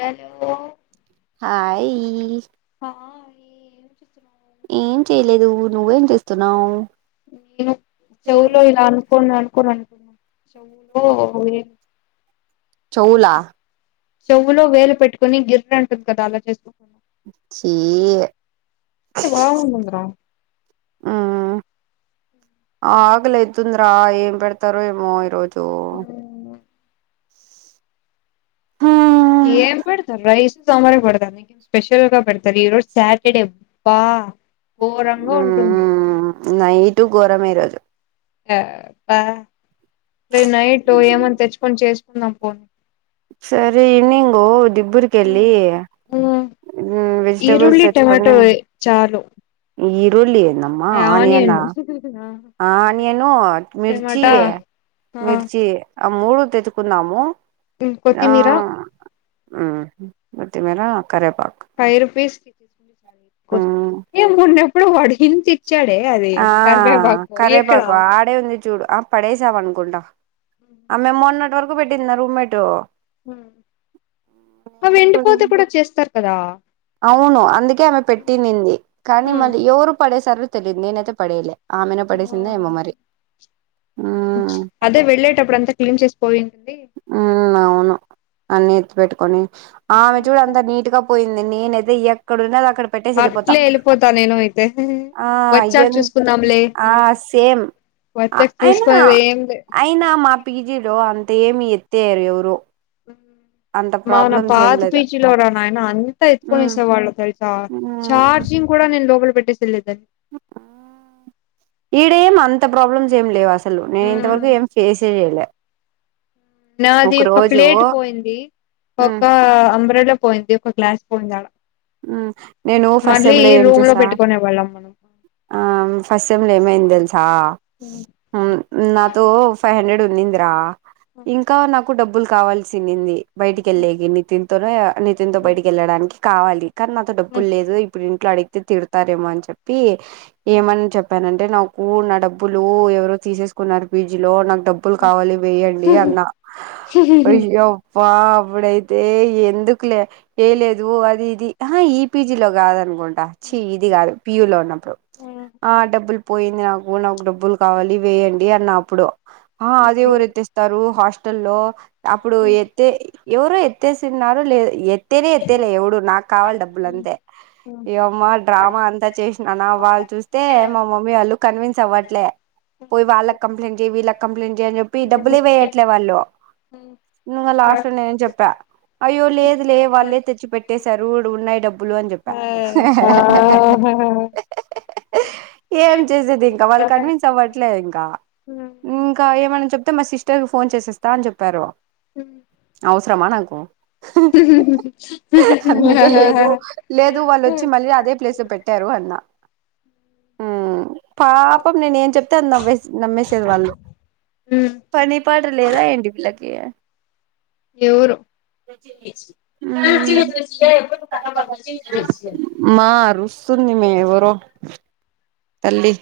Hello hi హా ఏం చేస్తున్నావు ఏం చేయలేదు నువ్వేం చేస్తున్నావు్ నేను చెవులో ఇలా అనుకోని అనుకోని చెవులో చెవుల చెవ్వులో వేలు పెట్టుకుొని గిర్రె అంటుంది కదా అలా చేస్తూ చి ఏ బాగుంటుందిరా మ్ ఆకలైతుందిరా ఏం పెడుతారో ఏమో ఈరోోజు మ్ అఓ ఏం పెడుతారు రైస్ సాంబారే పెడుతారు నకేం స్పెషల్ గా పెడుతారు ఈ రోజు సాటర్డే బా ఘోరంగా ఉంటుంది ఇంటూ ఘోరంమే ఈ రోజు ర నైట్ ఏమని తెచ్చుకొని చేసుకుందాం పోని సరే ఈవనింగు దిబ్బర్కి వెళ్ళి వెజిటబుల్స్ ఈరుల్లి టమాటో తెచ్చుకని చాలు ఈరుళికీ నామ్మా ఆనియన్ ఆనియనా ఆ ఆనియను మిర్చి టమాటా మిర్చి ఆ మూడు తెచ్చుకుందాము కొత్తిమీరా ఆ కొత్తిమీర కరేపాకు ఫైవ్ రూపీస్ మ్మ్ ఏ మన్నెప్పుడు వడికిించ ఇచ్చాడే అది ఆ కర్వేపాకు ఎక్కడ కరేపాకు ఆడే ఉంది చూడు ఆ పడేసామ అనుకుంటా ఆ మేము మొన్నన్నటి వరకు పెట్టింది రూమ్మేటు అ ఎప్పుడు ఎండిపోతే కూడా చేస్తారు కదా అవును అందుకే ఆమె పెట్టింది కానీ మళ్ళీ ఎవరు పడేసారో తెలియదు నేనైతే పడేలే ఆమెనే పడేసిందే ఏమో మరి మ్మ్ అదే వెళ్ళేటప్పుడు అంతా క్లీన్ చేసి పోయి ఉ అవును అన్ని ఎత్తు పెట్టుకొని ఆమె చూడు అంత నీట్ గా పోయి నేనయితే ఎక్కడున్నా అక్కడ పెట్టేసి వెళ్ళిపోతాం అట్లే వెళ్ళిపోతా నేను అయితే ఆ వచ్చాక చూసుకుందాంలే ఆ సేమ్ వచ్చాక అయినా చూసుకునేది ఏం లే అయినా మా పీజీలో అంత త ఏమి ఎతేేరు ఎవరు అంత మన ప్రాబ్లమ్స్ ఏం పాత లేదు పీచీలో నాయన అంత ఎత్తుకునే ఉమ్ సే వాళ్ళ తెరి చార్జింగ్ కూడా నేను లోపలి పెట్టే ఈడే ఏం అంత ప్రాబ్లమ్స్ ఏమి లేవా అస్ అసలు నేను ఇంతవరకు వెళ్ళేదాన్ని ఏం ఫేస్ చేయలేదు నాది ఒక ప్లేట్ పోయింది ఉమ్ ఒక అంబరెళ్ల పోయింది ఒక గ్లాస్ పోయింది ఆడ నేను ఫస్ట్ మళ్ళీ సెమ్ లో ఏం రూమ్ చేసా పెట్టుకునే వాళ్ళం మనం ఆ ఫస్ట్ సమ్ లేమైంది తెలుసా నాతో ఫైవ్ హండ్రెడ్ ఉన్నిందిరా ఇంకా నాకు డబ్బులు కావాల్సింది బయటికి వెళ్ళకిన్ని నితిన్ తోనో నితిన్ తో బయటకి వెళ్ళడానికి కావాలి కానీ నాతో డబ్బులు లేదు ఇప్పుడు ఇంట్లో అడిగితే తిడతారేమో అని చెప్పి ఏమని చెప్పాన అంటే నాకు నా డబ్బులు ఎవరో తీసేసుకున్నారు ఫీడ్జ్ లో నాకు డబ్బులు కావాలి వేయండి అయ్యా అబ ఇప్పుడైతే ఎందుకు లే ఏ లేదు అది ఇది ఆ ఈపీజీ లో కాదనుకోండి చి ఇది కాదు పియూలో ఉన్నప్పుడు ఆ డబ్బులు పోయింది నాకు నాకు డబ్బులు కావాలి వేయండి అన్నప్పుడు అదే ఎవరైతేస్తారు హాస్ ల్లో అప్పుడు ఎత్తే ఎవరు ఎత్తేసినార లే ఎతేలే ఎతేలే ఎవడు నాకు కావాలి డబ్బులు అంతే ఇమ్మా డ్రామా అంతా చే వాళ్ళు చూస్తే మా మమ్మీ వాళ్ళు కన్విన్స్ అవ్వట్లే పోయి వాళ్ళ కంప్లైంట్ చేయి వీళ్ళకి కంప్లైంట్ చేయ అని చెప్పి డబ్బులు ఏ వేయట్లే వాళ్ళు ను లాస్ట్ నే చెప్ప అయ్యో లేదులే లే వాళ్ళలేే తెచ్చి పెట్టే రు ఉన్నాయి డబ్బులు అని చెప్పా ఏం చేసేది ఇంకా వాళ్ళు కన్విన్స్ అవ్వట్ల ట్లే ఇంకా ఇంకా ఏమన్నా చెప్తే మా సిస్టర్ ఫోన్ చేసేస్తా అని చెప్పారు ఔస్రమా నాకు అందుకే లేదు లేదు వాళ్ళోచ్చి మళ్ళీ అదే ప్లేస్ పెట్టారు అన్న పాపం నేనెం చెప్తే అది నవ్వే నమ్మేసేది వాళ్ళు ఫనీ పాట లేద ఏంటి పిల్లకి ఎవరు ఉ మార్ వుస్తుంది మే ఎవరో తల్లి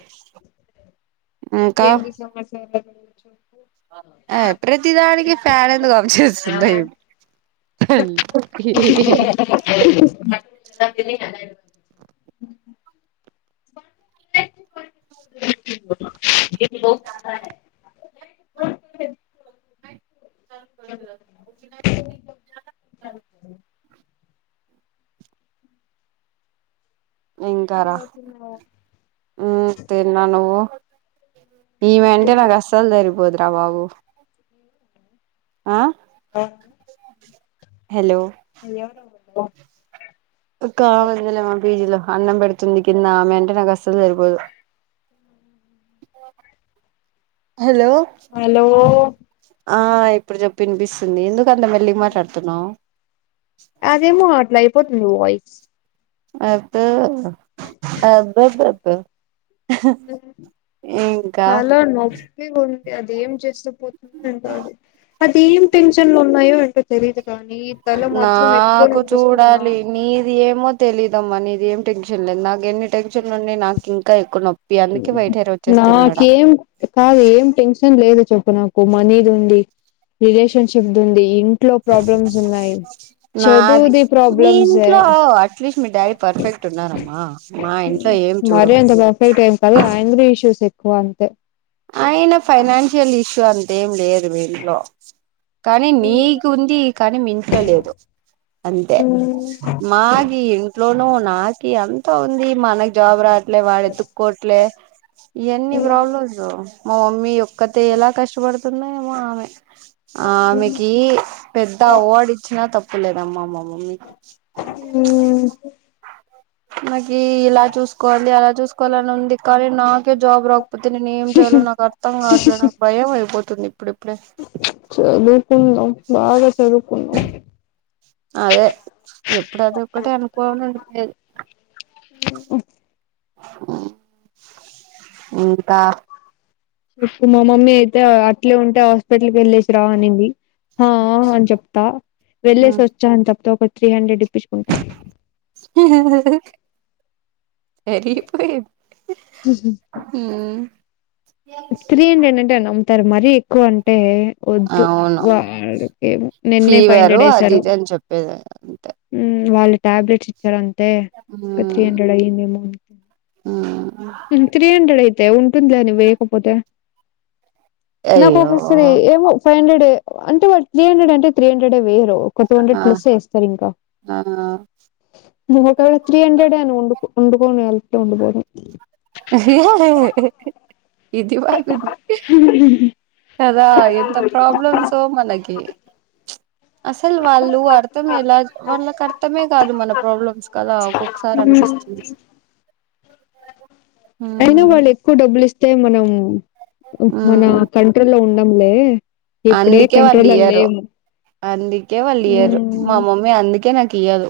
ఇంకా ఎనిమిది సంవత్సరాల నుంచో ఆ ప్రతిదానికి ఫ్యాన్ ఎందుకు ఆఫ్ చేేస్తుంది అ ఓ ఇంకారా చెప్పు ఉమ్ తిన్నా నువ్వు ఈవెంటె నాక్ అస్సల్ సరిబోద్ రా బాబు ఆ హలో ఎవరు ఒక్కాముందిలే మా పీజీలో అన్నం పెడుతుంది కింద ఆమె అంటే నాకు అసలు సరిపోదు హలో హలో ఆ ఇప్పుడు చెప్పినిపిస్తుంది ఎందుకట్ల మెళ్ళీగ్ మాట్లాడుతున్నావ్ అదేమో అట్లా అయిపోతుంది వాయిస్ అబ్బో అబ్బబ్బబ్బో ఇంకా చాలా నొప్పిగుంది అది ఏం చేస్త పోతుందో ఏంటో అది తెలియదు కానీ తల మాత్రం ఎక్కువ నాకు నొప్పిస్తుంది చూడాలి నాకు నీది ఏమో తెలీదమ్మా నీ ది ఏం టెన్షన్ లేద్ నాకు ఎన్ని టెన్షన్లున్నాయ్ నాకు ఇంకా ఎక్కువ నొ నాకేం కాదు ఏం టెన్షన్ లేదు చెప్పు నాకు మనీదీ ఉందీ రిలేషన్షిప్ దీ ఉంది ఇంట్లో ప్రాబ్లమ్స్ ఉన్నాయి నాది చదువుది మీ ప్రాబ్లమ్స్ ఏ ఇంట్లో అట్లీస్ట్ మీ డాడీ పర్ఫెక్ట్ ఉన్నారమ్మా మా ఇంట్లో ఏం చూడు మరి అంత పర్ఫైట్ టెం కదు ఆంగ్రీ ఇష్యూస్ ఎక్కువ అంతే అయిన ఫైనాన్షియల్ ఇష్యూ అంతేం లేదు మీ ఇంట్లో కానీ నీక్ ఉంది కానీ మింట్లో లేదు అంతే ఉమ్ మాగి ఇంట్లోను నాకి అం తో ఉంది మనక్ జాబ్ రావట్లే వాడు ఎతుక్కోవట్లే ఎన్ని ప్రాబ్లమ్స్ మా మమ్మీ ఒక్కతే ఎలా కష్టపడుతుందో ఏమో ఆమె ఆమెకి పెద్ద అవాడ్ ఇచ్చినా తప్పులేదమ్మామ్మ మమ్మీకి ఉమ్ మకి ఇలా చూసుకోవాలి అలా చూసుకోవాలని ఉంది కానీ నాకే జాబ్ రాకపోతే నేను ఏం చేయాలో నాకు అర్థం కావట్లే నాక్ భయమైపో చదువుకుందాం బాగా చదువుకుందాం అదే ఎప్పుడు అది ఒకటిే అనుకోవాల అడిపోయది ఓ మ్ ఇంకా ఇప్పుడు మా మమ్మీ అయితే అట్లే ఉంటే హాస్పిటల్కి వెళ్ళసి రా అనింది ఆ అని చెప్తా వెళ్లేేసి వచ్చా అని చెప్తా ఒక త్రీ హండ్రెడ్ ఇప్పించుకుంటా సరిపోఇంది మ్ త్రీ హండ్రెడ్ అంటే నమ్ముతారు మరీ ఎక్కువ అంటే వద్దు అవును బాగోదు నిన్నే ఫైవ్ ఫీవరు హండ్రెడ్ అది ఏసారు ఇది అని చెప్పేది అంతే మ్ వాళ్ళ ట్యాబ్లేెట్స్ ఇచ్చారంతే త్రీ హండ్రెడ్ ఆఇంది ఏమో ఆ త్రీ హండ్రెడ్ అయితే ఉంటుంది లే అని వేయకపోతే నాకు అయ్యో ఒకసారి ఏమో ఫైవ్ హండ్రెడ్ అంటే వాు త్రీ హండ్రెడ్ అంటే త్రీ హండ్రెడ్ే వేయరు ఒక టూ హండ్రెడ్ ఆ ప్లస్ వేస్తారు ఇంకా ఆ నాక్ అ ట్రీ హండ్రెడ్ను అని ఉండి పోను ఎల ఉండిపోను ఇది బాగుంది కదా ఎంత ప్రాబ్లమ్స్ో మనకి అసలు వాళ్ళు అర్థం ఎలా వాళ్ళకి అర్థమే కాదు మన ప్రాబ్లమ్స్ కలా ఒకొకసారి అన్ పిస్తుంది అయినా వాళ్ళు ఎక్కువ డబ్బులు ఇస్తే మనం మన కంటి లో ఉండంలే ఇప్పుడే అందుకే వాళ్ళు కంట్రోల్లో ఇయ్యరు లేము అందుకే వాళ్ళు ఇయ్యరు మా అవును మమ్మీ అందుకే నక్ కీయ్యదు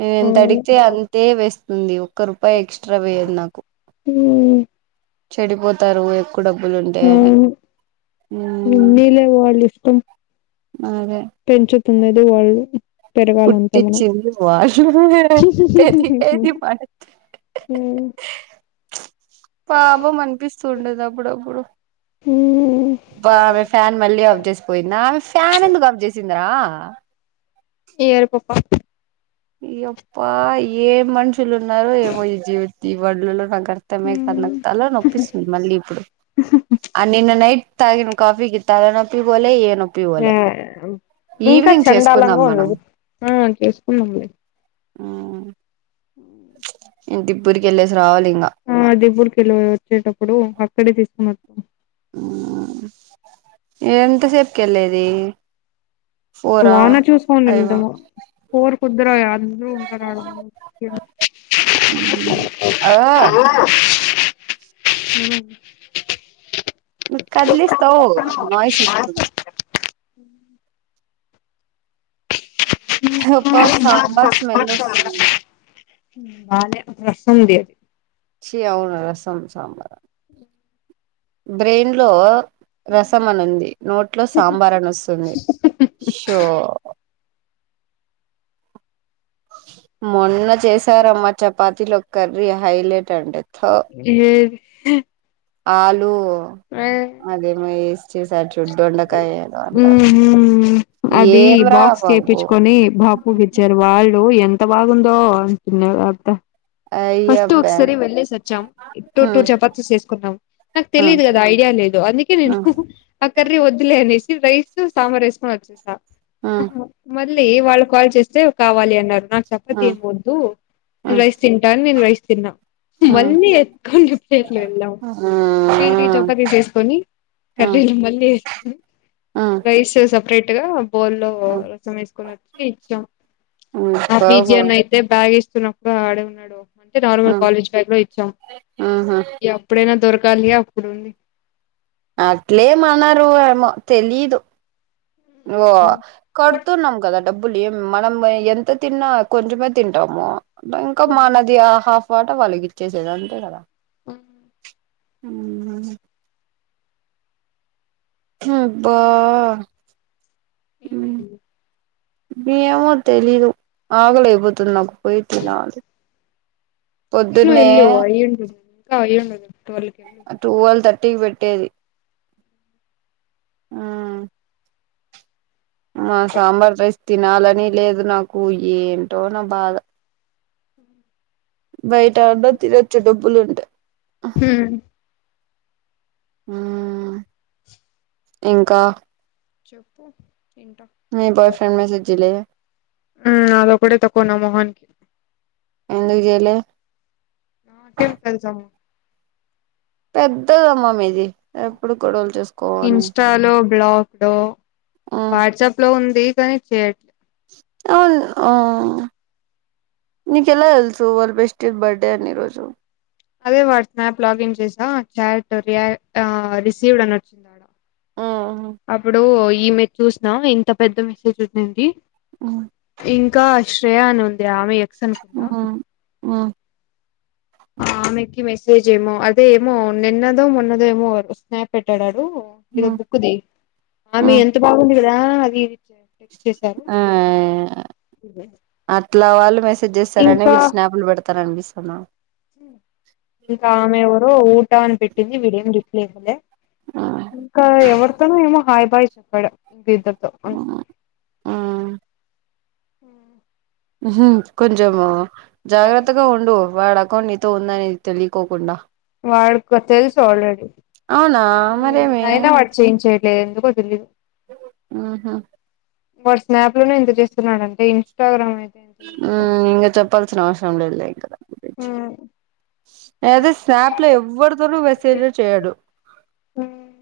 నేనెంతడిగితే అవును అంతే వేస్తుంది ఒక్క రూపాయి ఎక్స్ట్రా వేయదు నాకు మ్ చెడిపోతారు ఎక్కువ డబ్బులు ఉంటా అని మ్ ఉన్నీలే వాళ్ళ ఇష్టం పెంచుతున్నది వాళ్ళు పెరగాలంతె మనం పుట్టించింది వాళ్ళు పెరిగేది మనకి మ్ పాపం అనిపిస్తూండది అప్పుడప్పుడు ా ఆమె ఫ్యాన్ మళ్ళీ ఆఫ్ చేసి పోయిందా ఆమె ఫ్యాన్ ఎందుకు ఆఫ్ చేసింద్రా ఎవరు పాప యప్ప ఏ మనుషులు ఉన్నారో ఏమో ఈ జీవి బడులో నక్ కర్తమే కద్ తలా నొప్పిస్తుంది మళ్ళీ ఇప్పుడు ఆ నిన్న నైట్ తగిన కాఫికిి తలనొప్పి పోోలే ఏ ఏ నోప్పిపోలే ఇంకా చండాలంగా ఉందది ఆ ఉ ఇంటి ఇప్పటికేళ్ళేసి రావాలి ఇంగ ఆ దిబూర్కిెళ్ళ వచ్చేటప్పుడు అక్కడే తీసుకుని వ మ్ ఎంతసేపుకేళ్ళేది వానా చూసుకోనివేళ్దాము కోరు కుద్దిరా అంద్రు ఉంటారాడ ఓ ఉహు కదిలిస్తావ్ నాయిస్ వస్తుంది హ అబ్బా మ మ సాంబార్ స్మెల్ వస్తుంది వాళ్ళే ప్రసుంది సి అవును రసం సాంబార్ అ బ్రెయిన్ లో రసం అని ఉంది నోట్లో సాంబార్ అని వస్తుంది షో మొన్న చేసారమ్మా చపాతీలు ఒక్కర్రి హైలైట్ అంటే ఏ ఆలు అదేమో వేసి చేశార్ అది ఏం రా బాక్స్ బాబు చెప్పిచ్చుకొని బాపూ కిచ్ ఇచ్చారు వారు వాళ్ళు ఎంత బాగుందో ఫస్ట్ అయ్యబ్బ ఒకసారి వెళ్లేేసి వచ్చాం ఇ టూ టూ హ్మ్ చపాతీ వేసుకున్నాం నాకు హ్మ్ తెలిదు కదా ఐడియా లేదు అందుకే నేను హ్మ్ ఆ కర్రీ వద్దులే అనేసి రైస్ సాంబర్ వేస్కుని వచ్చేసా హ్మ్ మళ్ళీ వాళ్ళు కాల్ చేస్తే కావాలి అన్నారు నాకు చప్పతి హ్మ్ ఏం వద్దు నేను హ్మ్ రైస్ తింటాను నేను రైస్ తిన్నా మళ్ళీ ఎకన్ ప్లేట్లు వెళ్ళాం హ్మ్ త్రి త్రి చపాతీస్ వేసుకొని హ్మ్ కర్రీలో మళ్ళీ వేసుకని హ్మ్ రైస్ సపరేట్ బోల్లో రసం వేసుకుని వచ్చి ఇచ్చాం హ్మ్ ఆ పిజి బాబు అన్న అయితే బ్యాగ్ సను అప్పుడు ఆడే ఉన్నాడు అంటే నార్మల్ హ్మ్ కాలేజ్ బైక్ లో ఇచ్చాం ఊహూ ఎప్పుడైనా దొరకాలియా అప్పుడుంది అట్లేమన్రు ఏమో తెలీదు నువు కడుతున్నాం కదా డబ్బులు ఏం మనం ఎంత తిన్నా కొంచమే తింటాము ఇంకా మనది హాఫ్ వాటా వాళ్ళకి ఇచేసేది అంతే కదా అ ఉహు అబ్బా హ్మ్ ఏమైంది ఏమో తెలీదు ఆగలేక పోతుంది నాకు పోయోచ్చిన తిను ఎళ్ళు అయ్యుంటుంది ఇట్టికి పెట్టేది ఆ ఆ సాంబార్ రైస్ తినాలని లేదు నాకు ఏంటో నా బాధ బయటా యాన్నా తినచ్చు డబ్బులు ఉంటె హ్మ్ ఆ ఇంకా చెప్పు ఇంటా మీ బాయ్ ఫ్రెండ్ మెసెజ్ చేయలే అదొ ఒకటే తక్కువ నా మోహనికి ఎందుకు జెయలే ఆ కేం తెసాము పెద్దదమ్మ మీది ఎప్పుడు గొడవలు చేసుకోవని ఇన్స్టాలో బ్లాగ లో వాట్సాప్ లో ఉంది కానీ చేయట్లేదు అవు ఆ నీక ఎలా తెలుసు వరల్ బెస్ట్ బర్త్డే అని ఈ రోజు అదే స్నాప్ లాగిన్ చేసా చాట్ రియా రిసీవ్డ్ అని వచ్చిందీ మ్మ్ అప్పుడు ఈమెదీ చూసినా ఇంత పెద్ద మెసేజ్ ఉండింది మ్మ్ ఇంకా శ్రేయా అని ఉంది ఆమె ఎక్స్ అనుకుందా మ్మ్ మ్మ్ ఆమెకి మెసేజ్ ఏమో అదే ఏమో నిన్నదో మొన్నదో ఏమో స్నాప్ పెట్టాడ ఉ అదో హ్మ్. బుక్ తేయ్ ఆమె హ్మ్. ఎంత బాగుంది ఇద అది టెక్స్ట్ చేశారు ఆ అ ఇట్లా వాళ్ళు మెసేజ్ చేస్తారనే ఇంకా వీళ్ళు స్నాప్లు పెడతార అనిపిస్తున్నా నాకు ఇంకా ఆమెవరో ఊట అని పెట్టింది వీడ ఏమి రిప్లై ఇవాళే ఇంకా ఎవరితోనో ఏమో హాయి్ బాయ్ చెప్పాడు ఇంక ఇద్దరు ఉ కొంచెం జాగ్రత్తగా ఉండు వాడి అకౌంట్ నీతో ఉందని తెలియకోకుండా వాడికి తెలుసు ఆల్రెడీ అవునా మరి ఏమి అయినా వాడు చేయించేయట్లేదు ఎందుకో తెలీదు ఆహా వాడూ స్నాప్ లోనే ఇంత చేస్తున్నాడు అంటే ఇన్స్టాగ్రామ్ ఎంత చేస్తాడో ఇంకా చెప్పాల్సిన అవసరం లేదు లే ఆ అదే స్నాప్ లో ఎవరితోనూ మెసేజ్లు చేయడు ఉమ్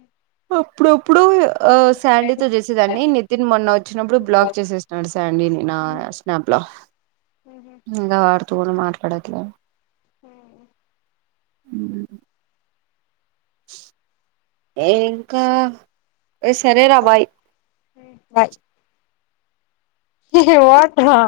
అప్పుడప్పుడు ఇప్పుడు శాండీతో చేసేదాండి నితిన్ మొన్న వచ్చినప్పుడు బ్లాగ్ చేసేస్తున్నాడు శాండీని నా స్నాప్ ఇంకా వాడుతోనూ మాట్లాడటల్ హ ఆ ఇంకా సరే రా బాయ్ బాయ్ ఎవడ్రా